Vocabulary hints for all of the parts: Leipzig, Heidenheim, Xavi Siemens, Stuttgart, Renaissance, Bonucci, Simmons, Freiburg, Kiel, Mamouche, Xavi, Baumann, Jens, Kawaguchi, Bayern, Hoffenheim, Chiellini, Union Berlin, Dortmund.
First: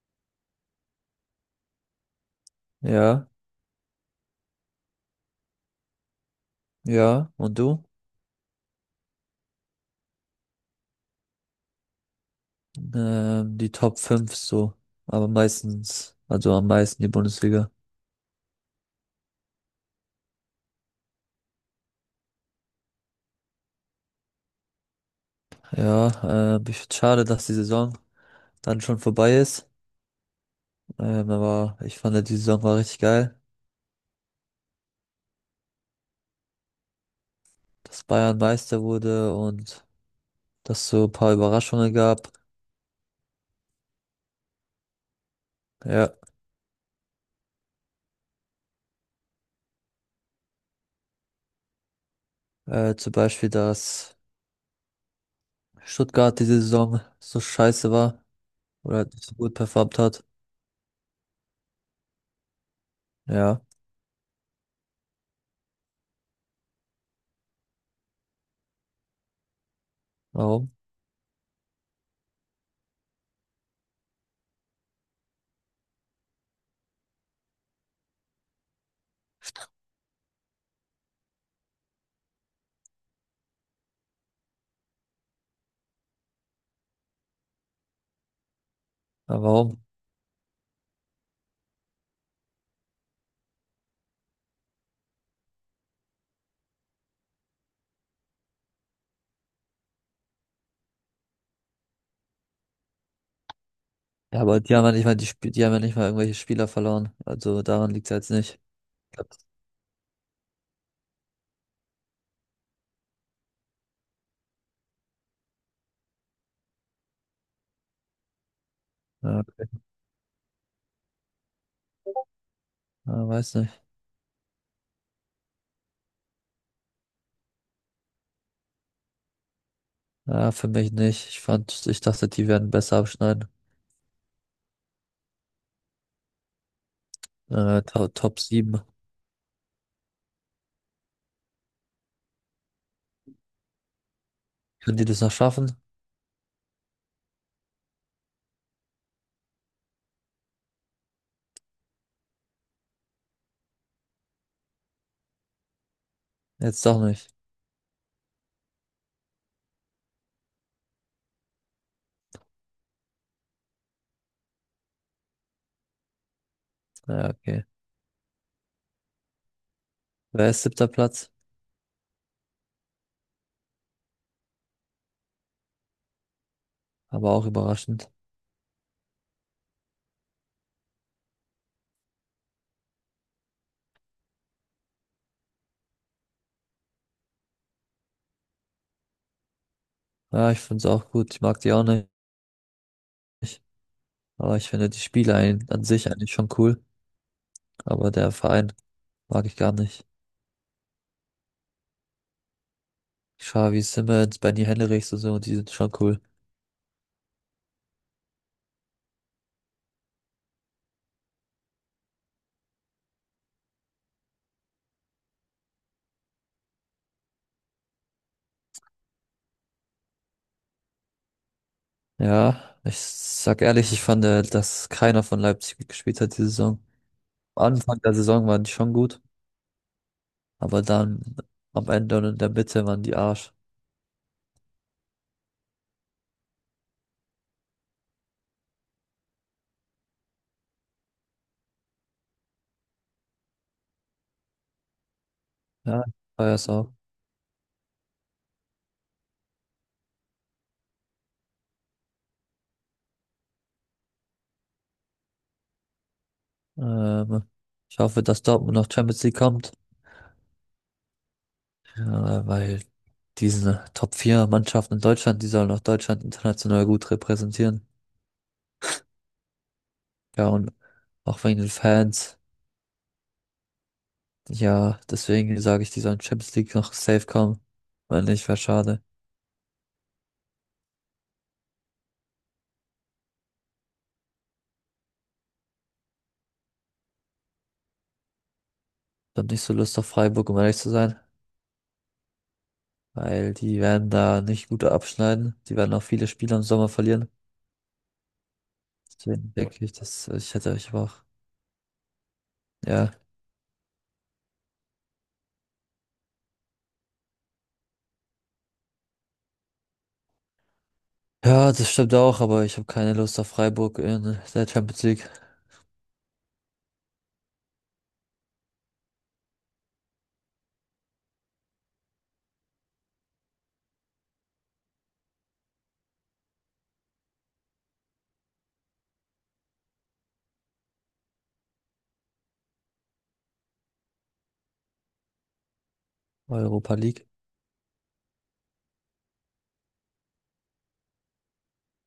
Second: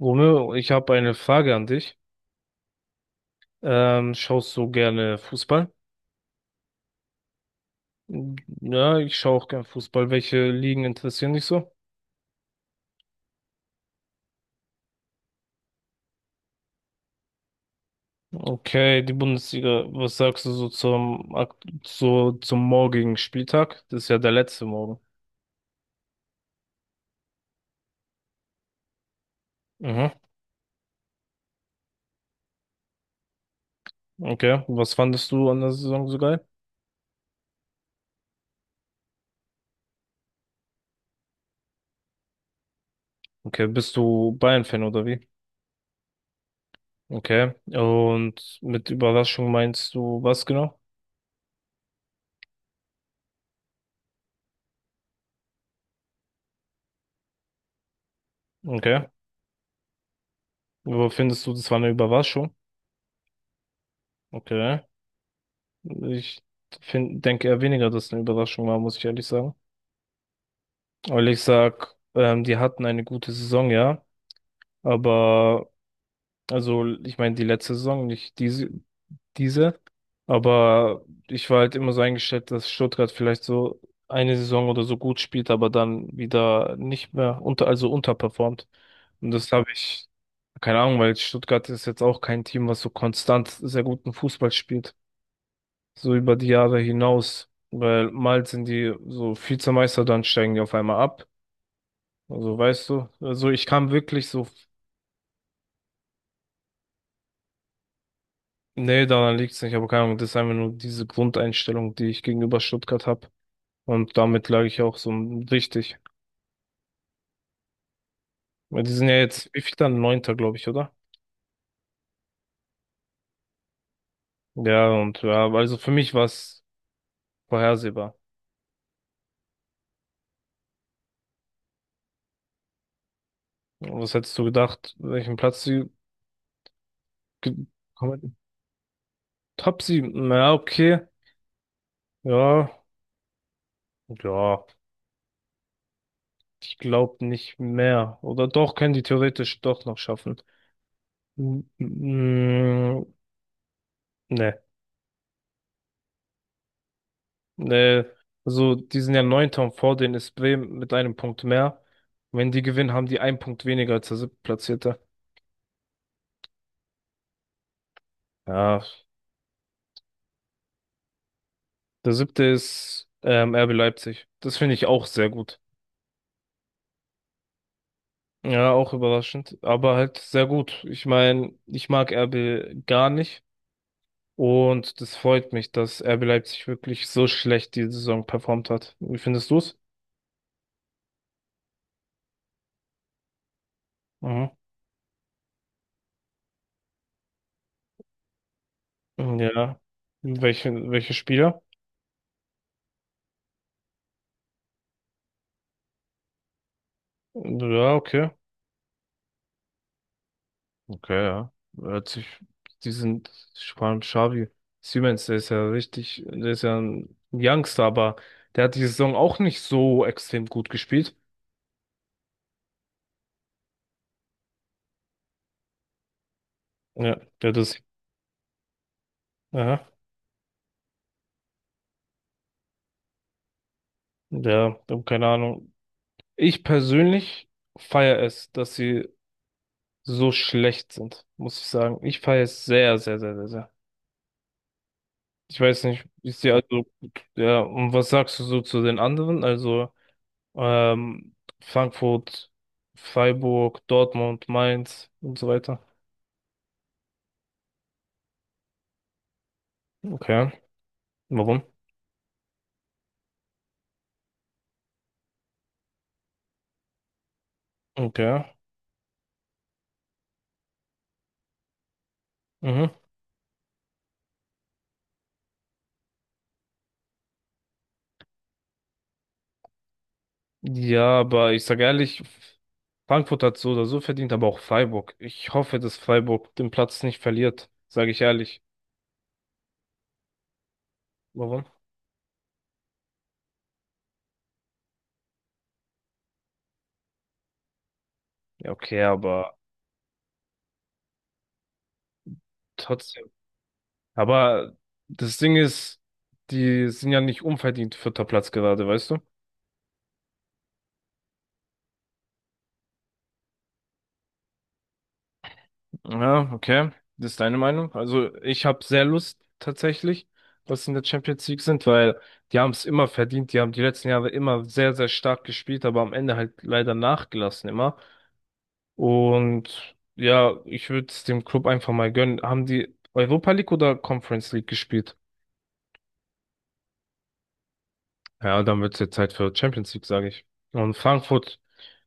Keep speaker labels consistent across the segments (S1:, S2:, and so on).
S1: Romeo, ich habe eine Frage an dich.
S2: Ja,
S1: Schaust du gerne Fußball?
S2: ja. Und du?
S1: Ja, ich schaue auch gerne Fußball. Welche Ligen interessieren dich so?
S2: Die Top 5 so. Aber meistens, also am meisten die Bundesliga.
S1: Okay, die Bundesliga. Was sagst du so zum morgigen Spieltag? Das ist ja der letzte Morgen.
S2: Ja, ich find's schade, dass die Saison dann schon vorbei ist.
S1: Mhm.
S2: Aber ich fand, ja, die Saison war richtig geil,
S1: Okay. Was fandest du an der Saison so geil?
S2: dass Bayern Meister wurde und dass so ein paar Überraschungen gab.
S1: Okay, bist du Bayern-Fan oder wie?
S2: Ja,
S1: Okay. Und mit Überraschung meinst du was genau?
S2: zum Beispiel, dass Stuttgart diese Saison so scheiße war oder
S1: Okay.
S2: halt nicht so gut performt hat.
S1: Wo findest du, das war eine Überraschung?
S2: Ja,
S1: Okay. Ich denke eher weniger, dass es eine Überraschung war, muss ich ehrlich sagen.
S2: warum?
S1: Weil ich sag, die hatten eine gute Saison, ja. Aber, also, ich meine, die letzte Saison, nicht diese. Aber ich war halt immer so eingestellt, dass Stuttgart vielleicht so eine Saison oder so gut spielt, aber dann wieder nicht mehr also unterperformt. Und
S2: Aber warum?
S1: keine Ahnung, weil Stuttgart ist jetzt auch kein Team, was so konstant sehr guten Fußball spielt, so über die Jahre hinaus, weil mal sind die so Vizemeister, dann steigen die auf einmal ab. Also weißt du, also ich kam wirklich
S2: Ja,
S1: so,
S2: aber die haben ja nicht mal irgendwelche Spieler verloren. Also daran liegt es jetzt nicht.
S1: nee,
S2: Glaub,
S1: daran liegt's nicht, aber keine Ahnung, das ist einfach nur diese Grundeinstellung, die ich gegenüber Stuttgart habe. Und damit lag ich auch so richtig. Weil die sind ja
S2: ja,
S1: jetzt, wie viel dann? Neunter, glaube ich, oder?
S2: ja, weiß nicht.
S1: Ja, und ja, also für mich war's vorhersehbar.
S2: Ja, für mich nicht. Ich dachte, die werden besser abschneiden.
S1: Was hättest du gedacht, welchen Platz sie ge-
S2: To
S1: kommen hätten?
S2: Top sieben.
S1: Top sieben, na okay, ja, ja.
S2: Können die das noch schaffen?
S1: Ich glaube nicht mehr. Oder doch, können die theoretisch doch noch schaffen. M- m- Nee,
S2: Jetzt doch nicht.
S1: nee. Also, die sind ja neunter und vor denen ist Bremen mit einem Punkt mehr. Wenn die gewinnen, haben die einen Punkt weniger als der siebtplatzierte.
S2: Ja, okay.
S1: Ja,
S2: Wer ist siebter Platz?
S1: der siebte ist RB Leipzig. Das finde ich auch sehr gut.
S2: Aber auch überraschend.
S1: Ja, auch überraschend, aber halt sehr gut. Ich meine, ich mag RB gar nicht und das freut mich, dass RB Leipzig wirklich so schlecht die Saison performt hat. Wie findest du's?
S2: Ja, ich finde es auch gut. Ich mag die auch nicht.
S1: Mhm.
S2: Aber ich finde die Spieler an sich eigentlich schon cool. Aber der Verein mag ich gar
S1: Ja.
S2: nicht.
S1: Welche Spieler?
S2: Xavi, Simmons, Benny Henrichs und so, die sind schon cool.
S1: Ja, okay. Okay, ja. Hört sich, die sind, vor allem Xavi Siemens, der ist ja ein Youngster, aber der hat die Saison auch nicht so extrem gut gespielt.
S2: Ja, ich sag ehrlich, ich fand, dass keiner von Leipzig gut gespielt hat diese Saison.
S1: Ja, der
S2: Am
S1: das,
S2: Anfang der Saison waren die schon gut,
S1: ja,
S2: aber dann am Ende und in der Mitte waren die Arsch.
S1: der, keine Ahnung. Ich persönlich feiere es, dass sie so schlecht sind, muss ich sagen. Ich feiere es sehr, sehr, sehr, sehr, sehr. Ich weiß nicht,
S2: Ja,
S1: ich
S2: war
S1: sehe
S2: es
S1: also,
S2: auch.
S1: ja, und was sagst du so zu den anderen? Also, Ähm, Frankfurt, Freiburg, Dortmund, Mainz und so weiter.
S2: Ähm, ich hoffe, dass Dortmund noch Champions League kommt,
S1: Okay. Warum?
S2: ja, weil diese top vier Mannschaften in Deutschland die sollen auch Deutschland international gut repräsentieren
S1: Okay.
S2: Ja, und auch wegen den Fans.
S1: Mhm.
S2: Ja, deswegen sage ich, die sollen Champions League noch safe kommen. Weil nicht, wäre schade.
S1: Ja, aber ich sage ehrlich, Frankfurt hat so oder so verdient, aber auch Freiburg. Ich hoffe, dass Freiburg den Platz nicht verliert, sage ich ehrlich.
S2: Ich hab nicht so Lust auf Freiburg, um ehrlich zu sein.
S1: Warum?
S2: Weil die werden da nicht gut abschneiden. Die werden auch viele Spiele im Sommer verlieren.
S1: Ja, okay,
S2: Deswegen
S1: aber
S2: denke ich, dass also ich hätte euch auch. Ja.
S1: trotzdem. Aber das Ding ist, die sind ja nicht unverdient vierter Platz gerade, weißt du?
S2: Ja, das stimmt auch, aber ich habe keine Lust auf Freiburg in der Champions League,
S1: Ja, okay. Das ist deine Meinung. Also ich habe sehr Lust tatsächlich, dass sie in der Champions League sind, weil die haben es immer verdient. Die haben die letzten Jahre immer sehr, sehr stark gespielt, aber am Ende halt leider nachgelassen immer. Und ja, ich würde es dem Club einfach mal gönnen. Haben die Europa League oder Conference League gespielt?
S2: Europa League.
S1: Ja, dann wird es jetzt Zeit für Champions League, sage ich. Und Frankfurt,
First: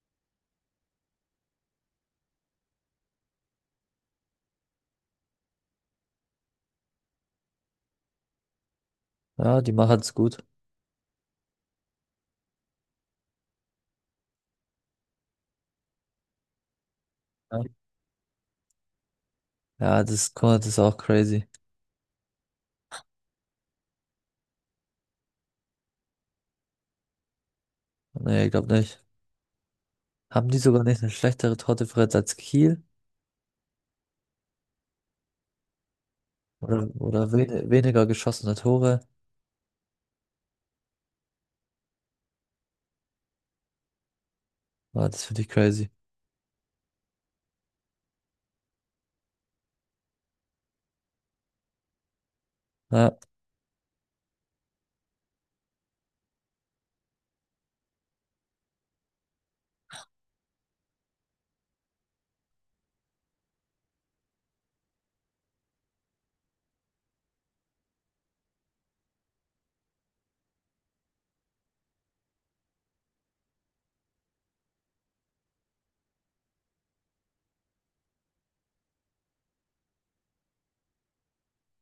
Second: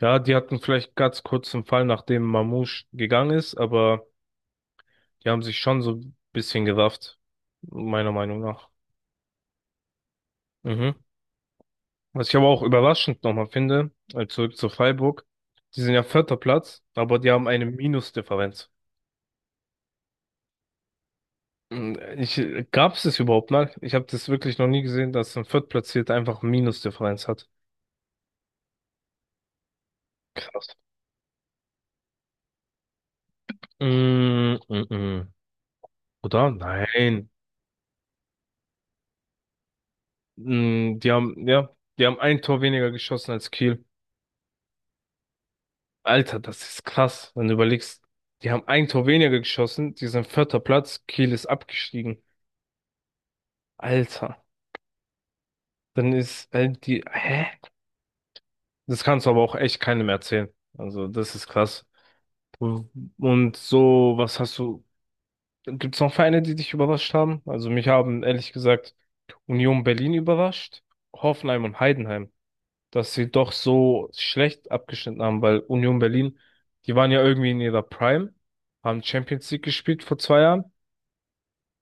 S1: ja, die hatten vielleicht ganz kurz einen Fall, nachdem Mamouche gegangen ist, aber die haben sich schon so ein bisschen gerafft, meiner Meinung nach.
S2: Ja, die machen es gut.
S1: Mhm. Was ich aber auch überraschend nochmal finde, zurück zu Freiburg, die sind ja vierter Platz, aber die haben eine
S2: Ja,
S1: Minusdifferenz.
S2: ja, guck mal, das ist auch crazy.
S1: Mm, Ich, gab es das überhaupt mal? Ich habe das wirklich noch nie gesehen, dass ein Viertplatzierter einfach Minusdifferenz hat.
S2: Nee, ich glaube nicht. Haben die
S1: Krass.
S2: sogar nicht eine schlechtere Tordifferenz als Kiel?
S1: Mm, mm, mm. Oder?
S2: Oder,
S1: Nein.
S2: oder wen weniger geschossene Tore?
S1: Mm, die haben, ja, die haben ein Tor weniger geschossen als Kiel.
S2: Ja, das finde ich crazy.
S1: Alter, das ist krass, wenn du überlegst. Die haben ein Tor weniger geschossen, die sind vierter Platz, Kiel ist abgestiegen.
S2: Ja.
S1: Alter, dann hä? Das kannst du aber auch echt keinem erzählen. Also, das ist krass. Und so, was hast du? Gibt es noch Vereine, die dich überrascht haben? Also, mich haben ehrlich gesagt Union Berlin überrascht, Hoffenheim und Heidenheim, dass sie doch so schlecht abgeschnitten haben, weil Union Berlin, die waren ja irgendwie in ihrer Prime, haben Champions League gespielt vor 2 Jahren.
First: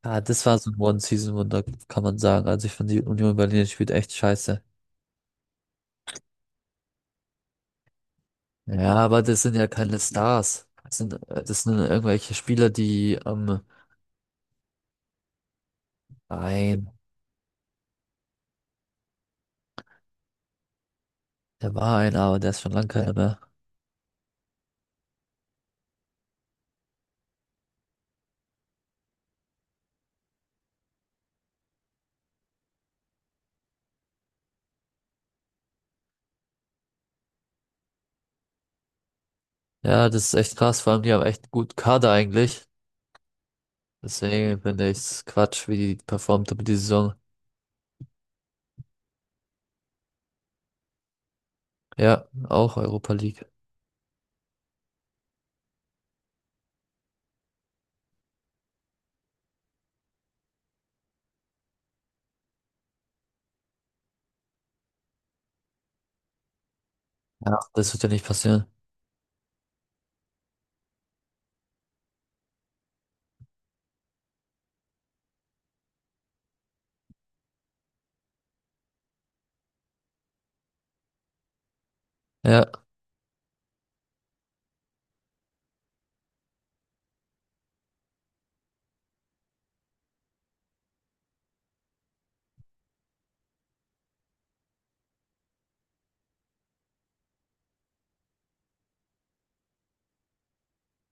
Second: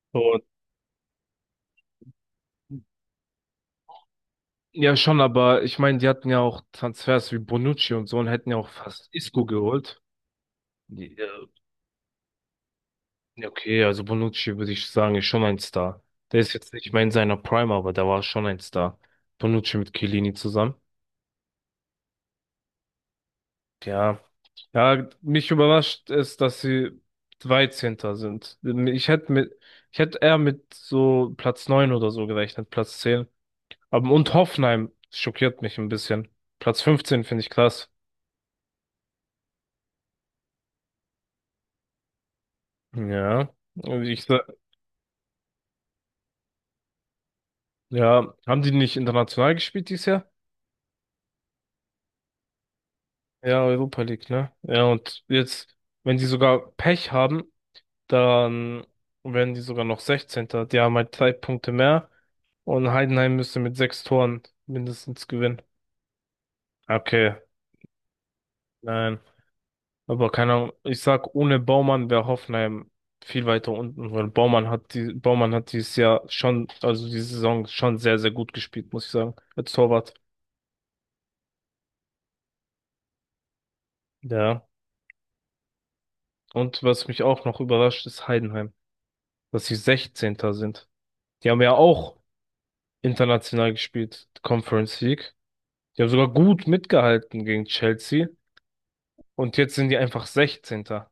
S2: Ja,
S1: Und
S2: das war so ein One-Season-Wunder, kann man sagen. Also ich finde, die Union Berlin spielt echt scheiße.
S1: ja, schon, aber ich meine, die hatten ja auch Transfers wie Bonucci und so und hätten ja auch
S2: Ja,
S1: fast
S2: aber das
S1: Isco
S2: sind ja keine
S1: geholt.
S2: Stars. Das sind,
S1: Ja.
S2: äh, das sind irgendwelche Spieler, die
S1: Ja, okay, also Bonucci würde ich sagen, ist schon ein Star. Der ist jetzt
S2: ein,
S1: nicht mehr in seiner Prime, aber der war schon ein Star. Bonucci mit Chiellini zusammen.
S2: der war einer, aber der ist schon lange keiner mehr.
S1: Ja. Ja, mich überrascht es, dass sie 13. sind. Ich hätte mit, ich hätte eher mit so Platz 9 oder so gerechnet, Platz 10. Aber und Hoffenheim schockiert mich ein bisschen. Platz 15 finde ich krass.
S2: Ja, das ist echt krass, vor allem die haben echt gut Kader eigentlich.
S1: Ja. Ich, sa-
S2: Deswegen finde ich's Quatsch, wie die performt haben die Saison.
S1: ja, haben die nicht international gespielt dieses Jahr?
S2: Ja, auch Europa League.
S1: Ja, Europa League, ne? Ja, und jetzt, wenn die sogar Pech haben, dann werden die sogar noch sechzehnter. Die haben halt 3 Punkte mehr und Heidenheim müsste mit 6 Toren mindestens gewinnen. Okay,
S2: Ja, das wird ja nicht passieren.
S1: nein. Aber keine Ahnung, ich sag, ohne Baumann wäre Hoffenheim viel weiter unten, weil Baumann hat dieses Jahr schon, also die Saison schon sehr, sehr gut gespielt, muss ich sagen, als Torwart.
S2: Ja.
S1: Ja. Und was mich auch noch überrascht, ist Heidenheim, dass sie sechzehnter sind. Die haben ja auch international gespielt, Conference League. Die haben sogar gut mitgehalten gegen Chelsea. Und jetzt sind die einfach 16.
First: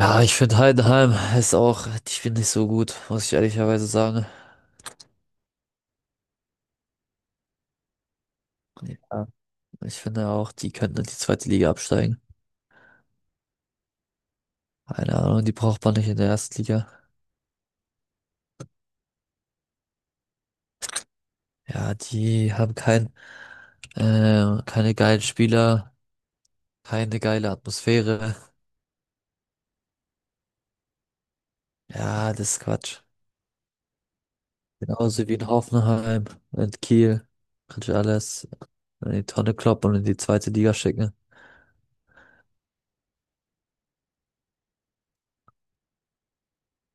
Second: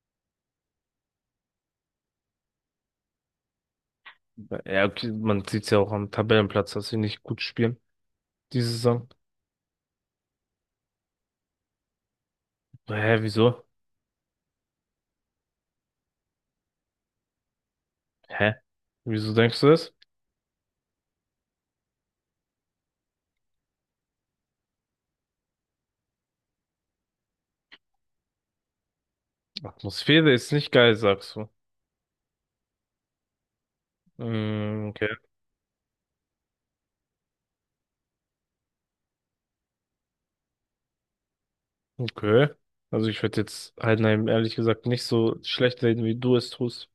S2: Ja, ich finde, Heidenheim ist auch, die spielen nicht so gut, muss ich ehrlicherweise sagen.
S1: Ja, okay, man sieht es ja auch am Tabellenplatz, dass sie nicht gut spielen diese Saison.
S2: Ja. Ich finde auch, die könnten in die zweite Liga absteigen.
S1: Hä, wieso?
S2: Keine Ahnung, die braucht man nicht in der ersten Liga.
S1: Hä? Wieso denkst du das?
S2: Ja, die haben keine geilen Spieler, keine geile Atmosphäre.
S1: Atmosphäre ist nicht geil, sagst du.
S2: Ja, das ist Quatsch.
S1: Mm, okay.
S2: Genauso wie in Hoffenheim und Kiel. Kannst du alles in die Tonne kloppen und in die zweite Liga schicken.
S1: Okay. Also ich würde jetzt Heidenheim ehrlich gesagt nicht so schlecht reden, wie du es tust.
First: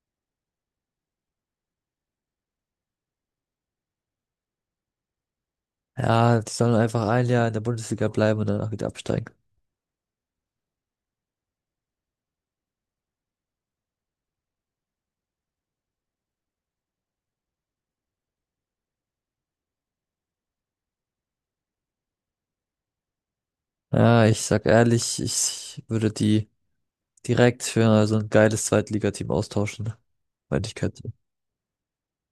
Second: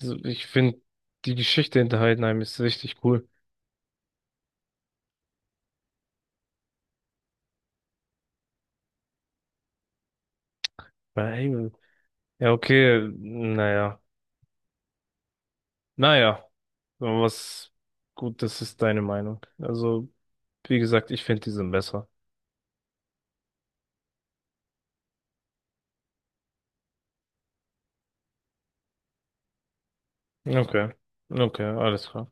S1: Also ich finde, die Geschichte hinter Heidenheim ist richtig cool.
S2: Ja, die sollen einfach ein Jahr in der Bundesliga bleiben und danach wieder absteigen.
S1: Weil, ja, okay, naja. Naja, aber das ist deine Meinung. Also, wie gesagt, ich finde die sind besser.
S2: Ja, ich sag ehrlich, ich würde die direkt für so ein geiles Zweitligateam austauschen, wenn ich
S1: Okay,
S2: könnte.
S1: okay, alles klar.